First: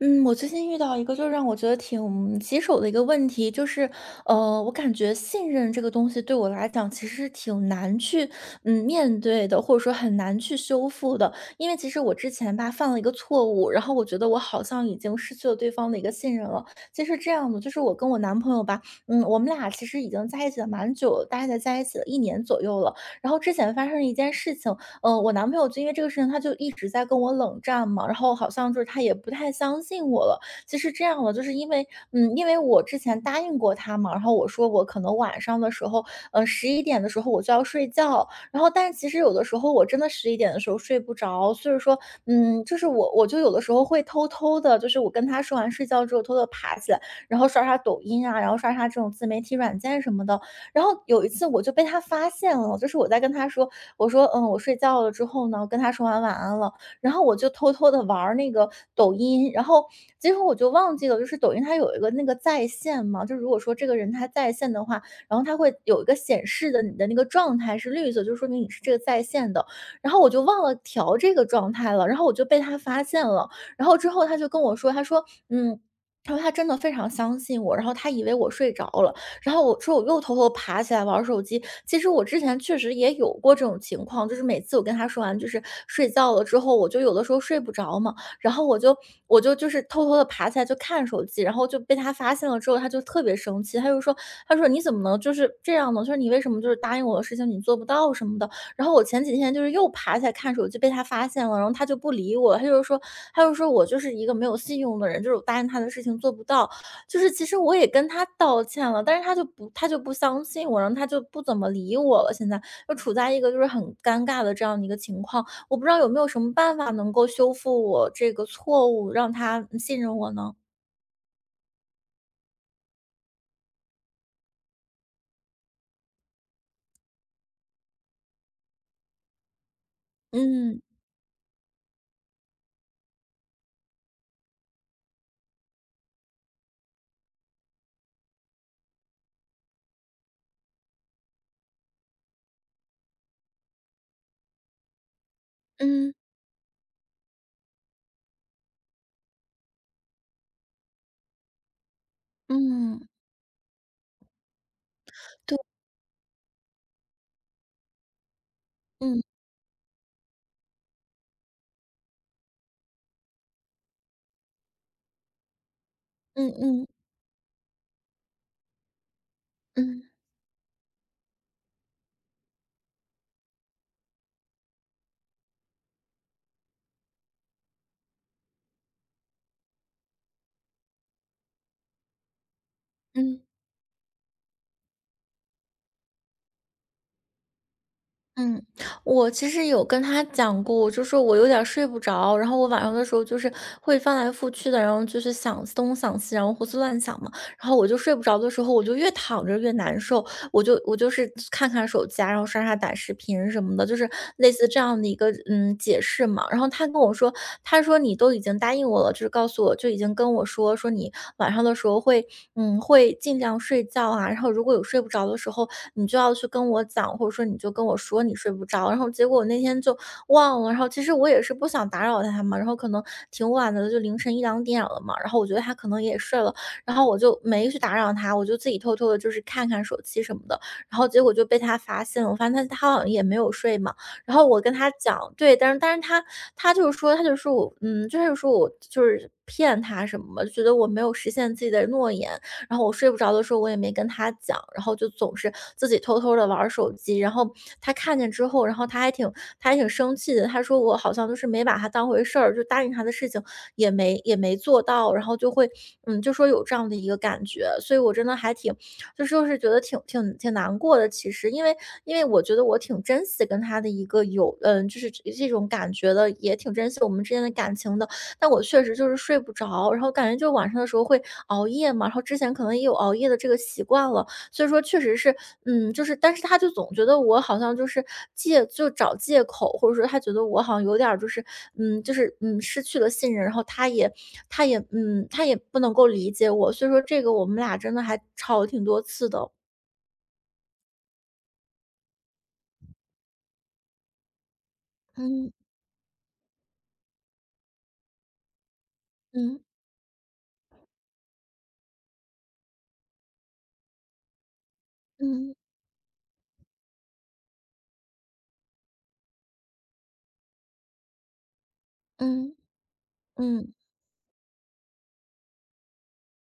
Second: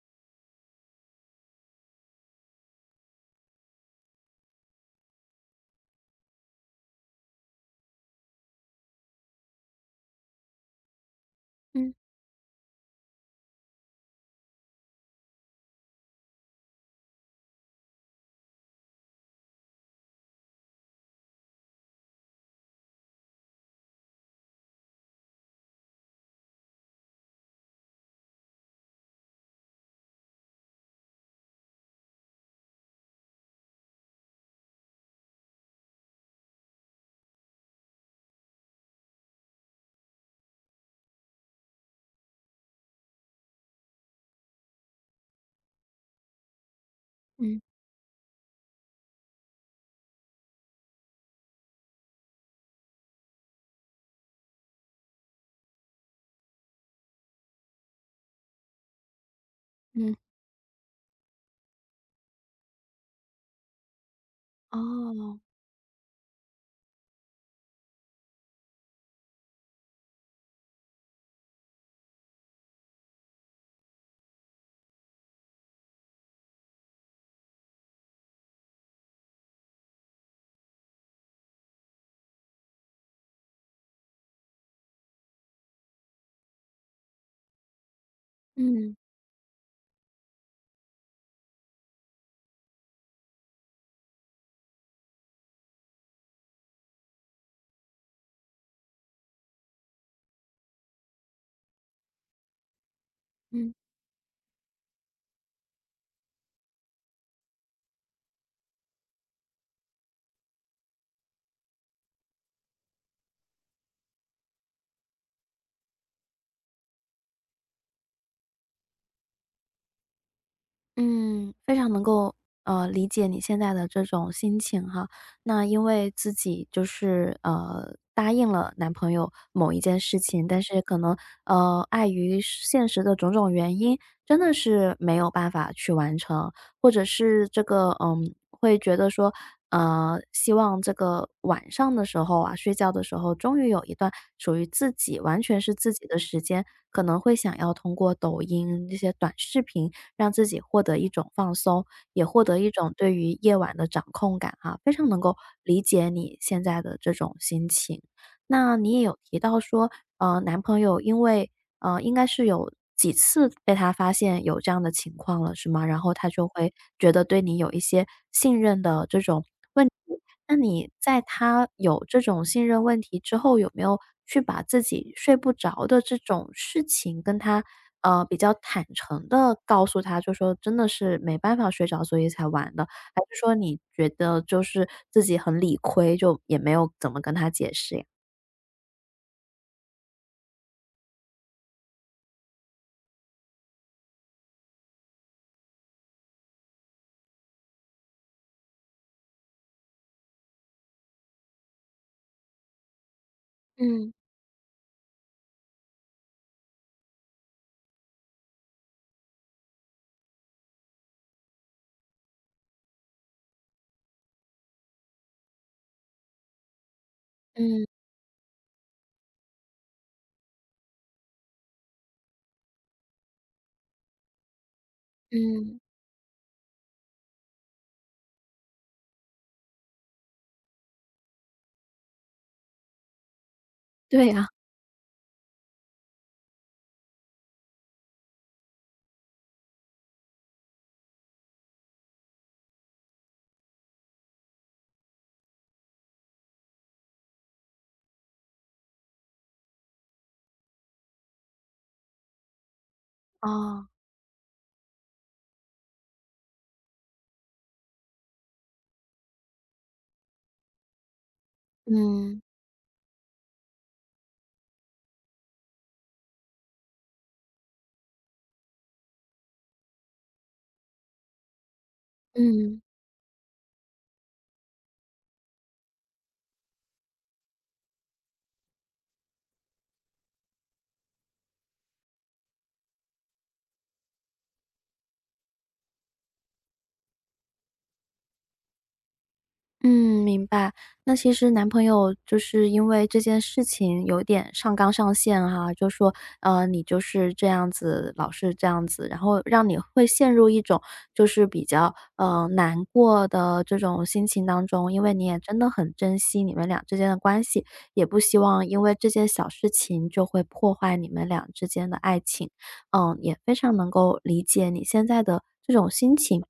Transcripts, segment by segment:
嗯，我最近遇到一个就让我觉得挺棘手的一个问题，就是，我感觉信任这个东西对我来讲其实是挺难去面对的，或者说很难去修复的。因为其嗯实我之前吧犯了一个错误，然后我觉得我好像已经失去了对方的一个信任了。其实这样的，就是我跟我男朋友吧，我们俩其实已经在一起了蛮久了，大概在一起了1年左右了。然后之前发生了一件事情，我男朋友就因为这个事情，他就一直在跟我冷战嘛，然后好像就是他也不太相信我了。其实这样的，就是因为，因为我之前答应过他嘛，然后我说我可能晚上的时候，十一点的时候我就要睡觉，然后但其实有的时候我真的十一点的时候睡不着，所以说，就是我就有的时候会偷偷的，就是我跟他说完睡觉之后，偷偷地爬起来，然后嗯刷刷抖音啊，然后刷刷这种自媒体软件什么的。然后有一次我就被他发现了，就是我在跟他说，我说：我睡觉了之后呢，跟他说完晚安了。”然后我就偷偷的玩儿那个抖音。然后嗯，结果我就忘记了，就是抖音它有一个那个在线嘛，就如果说这个人他在线的话，哦，然后他会有一个显示的你的那个状态是绿色，就说明你是这个在线的。然后我就忘了调这个状态了，然后我就被他发现了。然后之后他就跟我说，他说：“嗯，他说他真的非常相信我，然后他以为我睡着了。”然后我说我又偷偷爬起来玩儿手机。其实我之前确实也有过这种情况，就是每次我跟他说完就是睡觉了之后，我就有的时候睡不着嘛，然后我嗯就我就就是偷偷的爬起来就看手机，然后就被他发现了之后，他就特别生气，他就说，他说你怎么能就是这样呢？就是你为什么就是答应我的事情你做不到什么的？然后我前几天就是又爬起来看手机被他发现了，然后他就不理我，他就说嗯。我就是一个没有信用的人，就是我答应他的事情做不到。就是其实我也跟他道歉了，但是他就不相信我，然后他就不怎么理我了。现在就处在一个就是很尴尬的这样的一个情况，我不知道有没有什么办法能够修复我这个错误，让他信任我呢？嗯，非常能够，理解你现在的这种心情哈。那因为自己就是，答应了男朋友某一件事情，但嗯是可能，碍于现实的种种原因，真的是没有办法去完成，或者是这个，会觉得说，希望这个晚上的时候啊，睡觉的时候，终于有一段属于自己完全是自己嗯的时间，可能会想要通过抖音这些短视频让自己获得一种放松，也获得一种嗯。对于夜晚的掌控感啊，非常能够对。理解你现在的这种心情。那你也有嗯提到说，男朋友因为应该是有几次被他发现有这样的情况了，是吗？然后他就嗯会嗯觉得对你有一些信任的这种问题。嗯那你在他有这种信任问题之后，有没有去把自己睡不着的这种事情跟他，比较坦诚的告诉他，就说真的是没办法睡着，所以才玩的？还是嗯说你觉得就是自己很理亏，就也没有怎么跟他解释呀？嗯。我其实有跟他讲过，就是我有点儿睡不着，然后我晚上的时候就是会翻来覆去的，然后就是想东想西，然后胡思乱想嘛。然后我就睡不着的时候，我就越躺着越难受，我就是看看手机啊，然后刷刷短视频什么的，就是嗯类似这样的一个解释嘛。然后他跟我说，他说你都已经答应我了，就是告诉我就已经跟我说说你晚上的时候会会尽量睡觉啊，然后如果有睡不着的时候，你就要去跟我讲，或者说你就跟嗯我说你睡不着。然后结果我那天就忘了，然后其实我也是不想打扰他嘛，然后可能挺晚的，就凌晨一两点了嘛，然后我觉得他嗯，可能也睡了。然后我就没去打扰他，我就自己偷偷的，就是看看手机什么的。然后结果就被他发现了，我发现他好像也没有睡嘛。对然后呀，我跟他讲，对，但是他就是说，他就说我，嗯，就是说我就是骗他什么，就觉得我没有实现自己的诺言。然后我睡不着的时候，我也没跟他讲，然后就总是自己偷偷的玩手机。然后他看见之后，然后他还挺生气的，他说我好像就是没把他当回事儿，就答应他的事情哦。也没做到，然后就会就说有这样的一个感觉，所以我真的还挺就是觉得挺挺挺难过的。其实因为嗯我觉得我挺珍惜跟他的一个有就是这种感觉的，也挺珍惜我们之间的感情的。但我确实就是睡不着，然后感觉就晚上的时候会熬夜嘛，然后之前可能嗯也有熬夜的这个习惯了，所以说确实是，但是他就总觉得我好像就是就找借口，或者说他觉得我好像有点儿就是，失去了信任，然后他也不能够理解我，所以说这个我们俩真的还吵了挺多次的。嗯，明白。那其实男朋友就是因为这件事情有点上纲上线嗯哈，就说你就是这样子，老是这样子，然后嗯让你会陷入一种就是比较难过的这种心情当中，因为你也嗯真的很珍惜你们俩之间的关系，也不希望因为这件小事情就会破坏你们俩之间的爱情。嗯嗯，也非嗯常能够理解你现在的这种心情。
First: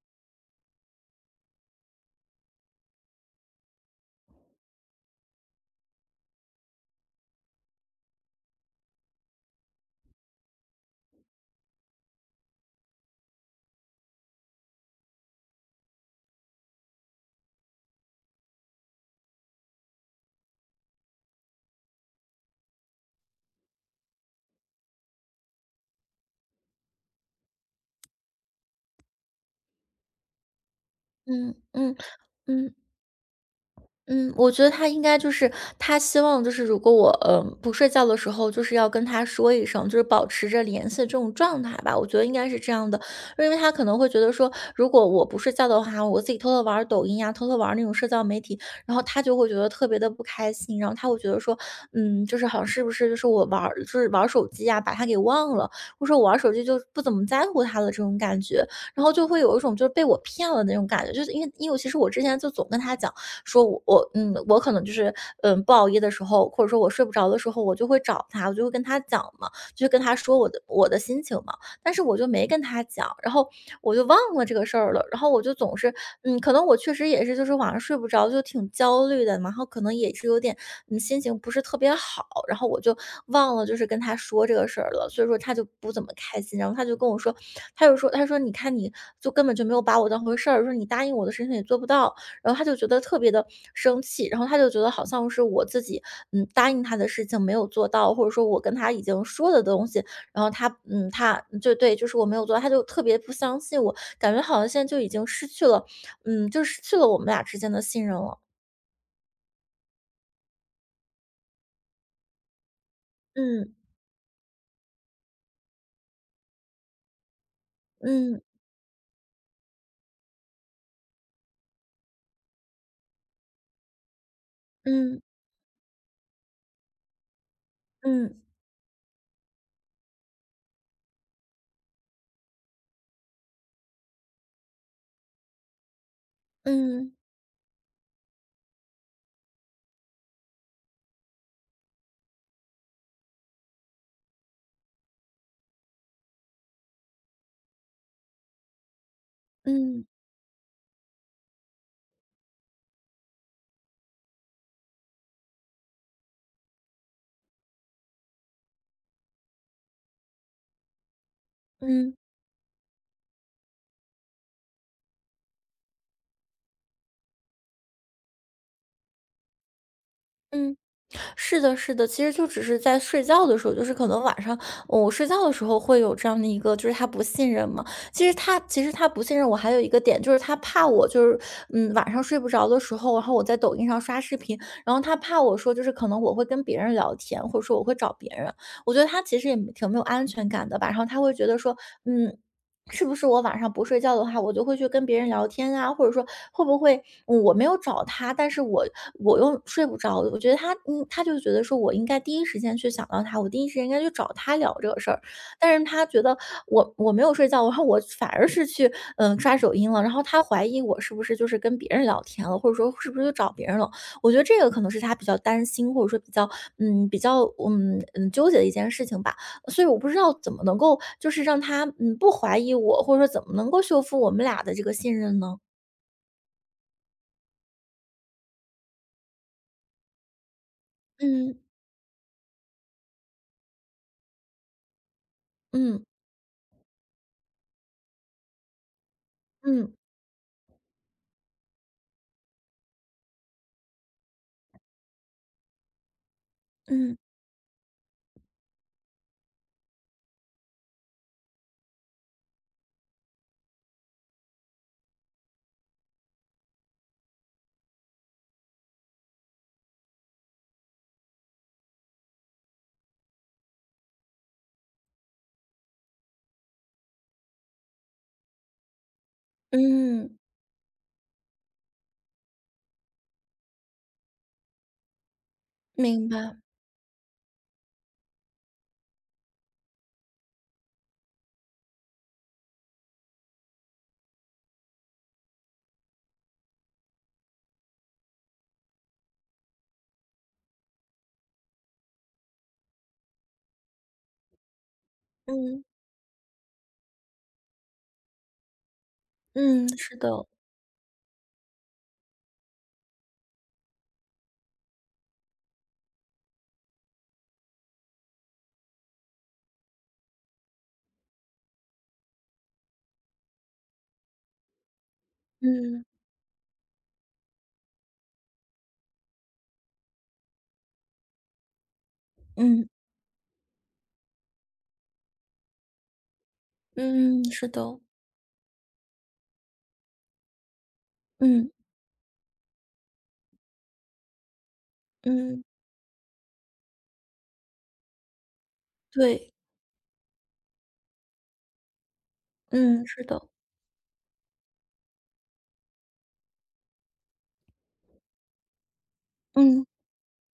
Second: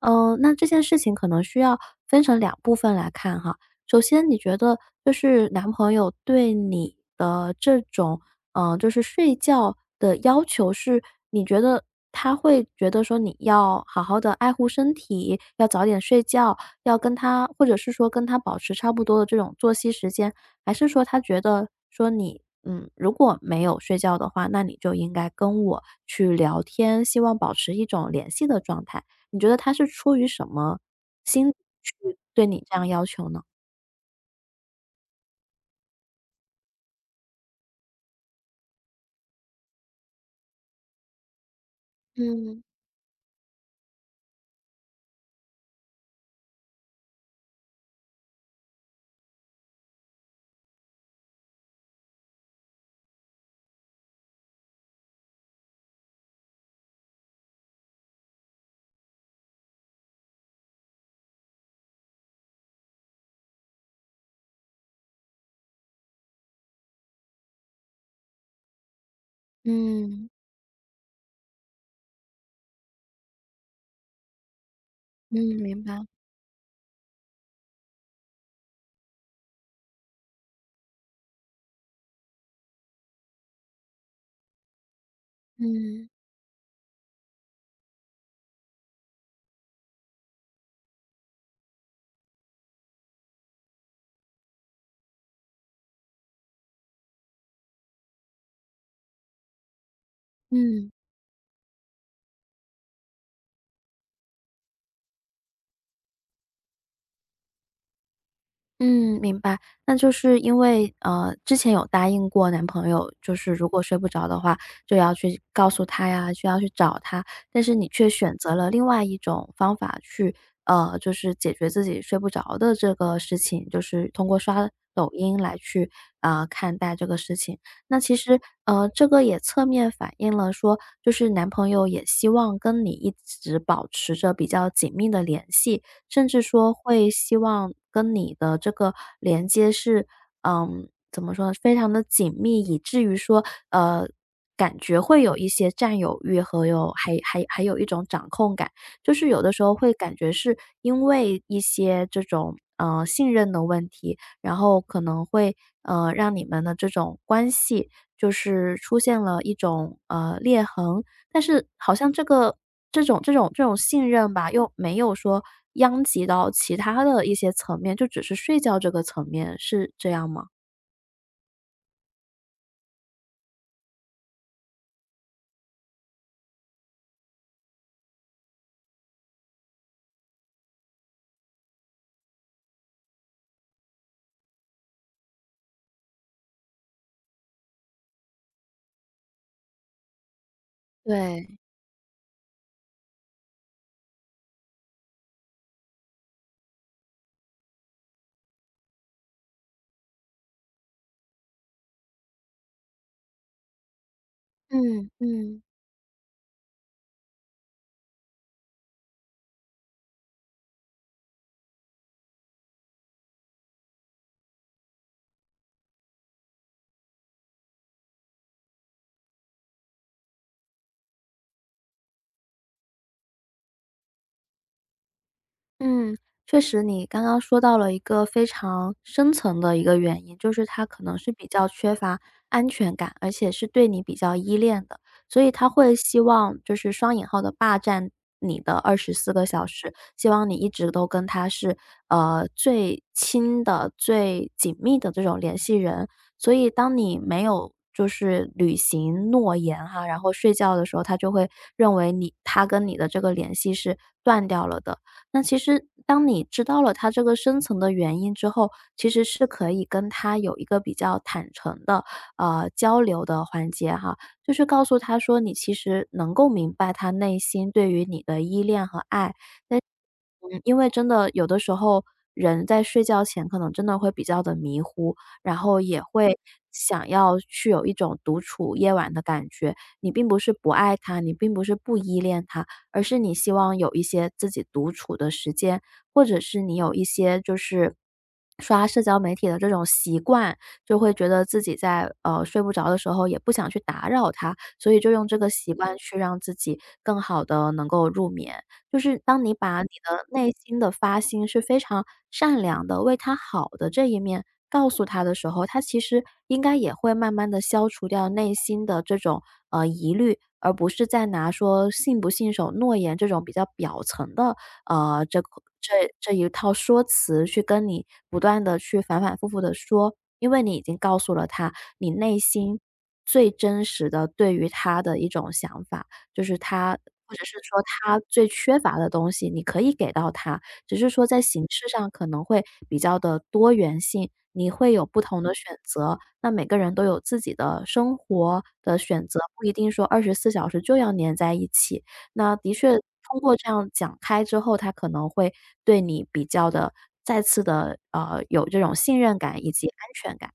嗯，那这件事情可能需要分成两部分来看哈。首先，你觉得就是男朋友对你的这种，就是睡觉的要求是，你觉得他会觉得说你要好好的爱护身体，要早点睡觉，要跟他或者是说跟他保持差不多的这种作息时间，还是说他觉得说你，如果没有睡觉的话，那你就应该跟我去聊天，希望保持一种联系的状态。你觉得他是出于什么心理嗯嗯去嗯对你嗯。这样要求呢？嗯，我觉得他应该就是他希望就是如果我不睡觉的时候，就是要跟他说一声，就是保持着联系的这种状态吧。我觉得应该是嗯，这样的。因为他可能会觉得说，如果我不睡觉的话，我自己偷偷玩儿抖音呀、偷偷玩儿那种社交媒体，然后他就会觉得特别的不开心。然后他会觉得说，就是好像是不是就是玩儿手机呀、把他给忘了，或者说我玩儿手机就不怎么在乎他了，这种感觉。然后就会有一种就是被我骗了的那种感觉。就是因为其实我之前就总跟他讲，说我可能就是不熬夜的时候，或者说我睡不着的时候，我就会找他，我就会跟他讲嘛，就跟他嗯，说我的心情嘛。但是我就没跟他讲，然后我就忘了这个事儿了。然后嗯，我就总明是白，可能我确实也是就是晚上睡不着，就挺焦虑的，然后可能也是有点心情不是特别好，然后我就忘了就是跟他说这个事儿了，所以说他就不怎嗯，么开心。然后他就跟我说，他就说你看你就根本就没有把我当回事儿，说你答应我的事情也做不到，然后他就觉得特别的生气。然后他就觉得好像是我自己，答应他的事情没有做到，或者说我跟他已经说的东西，然后嗯。他就，对，就是我没有做到，他就特别不相信我，感觉好像现在就已经失去了就失去了我们俩之间的信任了。嗯，明白。那就是因为，之前有答应过男朋友，就是如嗯。果睡不着的话，就要去告诉他呀，就要去找他。但是你却选嗯。择了另外一种方法去，就是解决自己睡不着的这个事情，就是通过刷抖嗯。音来去啊看待这个事情。那其实，嗯。这个也侧面反映了说，就是男朋友也希望跟你一直保持着比较紧密的联系。甚至说会嗯。希望跟你的这个连接是，怎么说呢，非常的紧密，以至于说，呃，感觉会有一些占有欲和有还有一种掌控感。就是有的时候会嗯。感觉是因为一些这种，信任的问题，然后可能会，让你们的这种关系就是出现了一种，裂痕。但是好嗯。像嗯这个这种信任吧，又没有说殃及到其他的一些层面，就只是睡觉这个层面，是这样吗？嗯。是的，是的，其实就只是在睡觉的时候，就是可能晚上，哦我睡觉的时候会有这样的一个，就是他不信任嘛。其实他不信任我，还有一个点就是他怕我就是晚上睡不着的时候，然后我在抖音上刷视频，然后他怕我说就是可能我会跟别人聊天，或者说我会找别人。我觉得他其实也挺没有安全感的吧。然后他会觉对，得说，嗯是不是我晚上不睡觉的话，我就会去跟别人聊天啊，或者说会不会我没有找他，但是我又睡不着。我觉得他就觉得说我应该第一时间去想到他，我第一时间应该去找他聊这个嗯事儿。嗯。但是他觉得我没有睡觉，然后我反而是去刷抖音了，然后他怀疑我是不是就是跟别人聊天了，或者说是不是就找别人了。我觉得这个可能是他比较担心，或者说比较纠结的一件事情吧。所以我不知道怎么能够就是让他，嗯，不怀疑我，或者说怎么能够修复我们俩的这个信任呢？嗯，确实你刚刚说到了一个非常深层的一个原因，就是他可能是比嗯。较缺乏安全感，而且是对你比较依恋的，所以他会嗯希望就是双引号的霸占你的24个小时，嗯。希望你一直都跟他是，最亲的、最紧密的这种联系人。所以当嗯你没有就是履行诺言哈，然后睡觉的时候，他就会认为你他跟你的这个联系是断掉了的。那其实当你知道了他这个深层的原因之后，其实是可以跟他有一个比较坦诚的，交流的环节哈。就是告诉他说，你其实能够明白他内心对于你的依恋和爱，但嗯，因为真的有的时候人在睡觉前可能真的会比较的迷糊，然后也明会白。想要去有一种独处夜晚的感觉。你并不是不爱他，你并不是不依恋他，而是你希望有一些自己独处的时间，或者是你有一些就是刷社交媒体的这种习惯，就会觉得自己在，睡不着的时候也不想去打扰他，所以就用这个习嗯嗯惯去让自己更好的能够入眠。就是当你把嗯，你是的的。内心的发心是非常善良的，为他好的这一面告诉他的时候，他其实应该也会慢慢的消除掉内心的这种，疑虑，而不是再拿说信不信守诺言这种比较表层的，呃，这嗯这一套说辞去跟你不断的去反反复复的说。因为你已经告诉了他，你内心嗯最真实的对于他的一种想法。就是他或者嗯，是是说的。他最缺乏的东西，你可以给到他，只是说在形嗯式上可能会比较的多元性，你会有不同的嗯，选择。那每个人都有自己的生活的选择，对。不一定说24小时就要粘在一起。那的确嗯，是通的。过这样讲开之后，他可能会对你比较的再次的有这种信任感以嗯。及安全感。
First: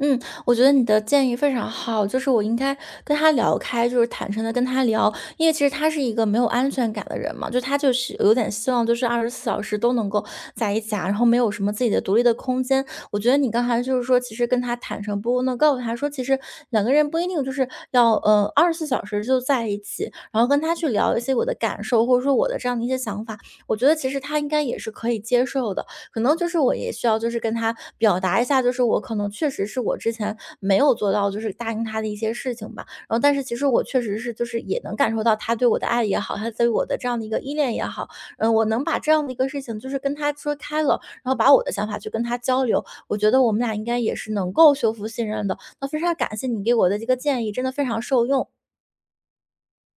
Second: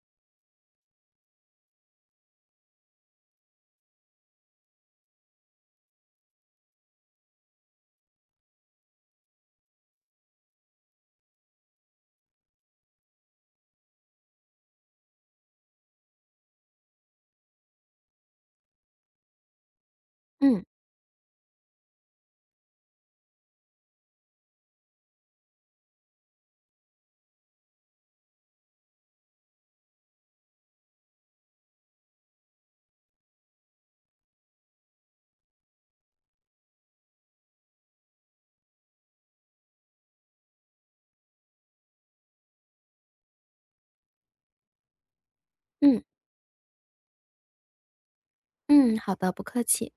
嗯，我觉得你的建议非常好，就是我应该跟他聊开，就是坦诚的跟他聊。因为其实他是一个没有安全感的人嘛，就他就是有点希望，就是二十四小时都能够在一起啊，然后没有什么自己的独立的空间。我觉得你刚才就是说，其实跟他坦诚不公的告诉他说，其实2个人不一定就是要二十四小时就在一起，然后跟嗯，他去聊一些我的感受，或者说我的这样的一些想法，我觉得其实他应该也是可以接受的。可能就是我也需要就是跟他表达一下，就是我可能确实是我之前没有做到，就是答应他的一些事情吧。然后但是其实我确实是就是也能感受到他对我的爱也好，他对我的这样的一个依恋也好，嗯，我能把这样的一个事情就是跟他说开了，然后把我的想法去跟他交流，我觉得我们俩应该也是能够修复信任的。那非嗯，常感谢你给我的这个建议，真的非常受用。嗯，好的，不客气。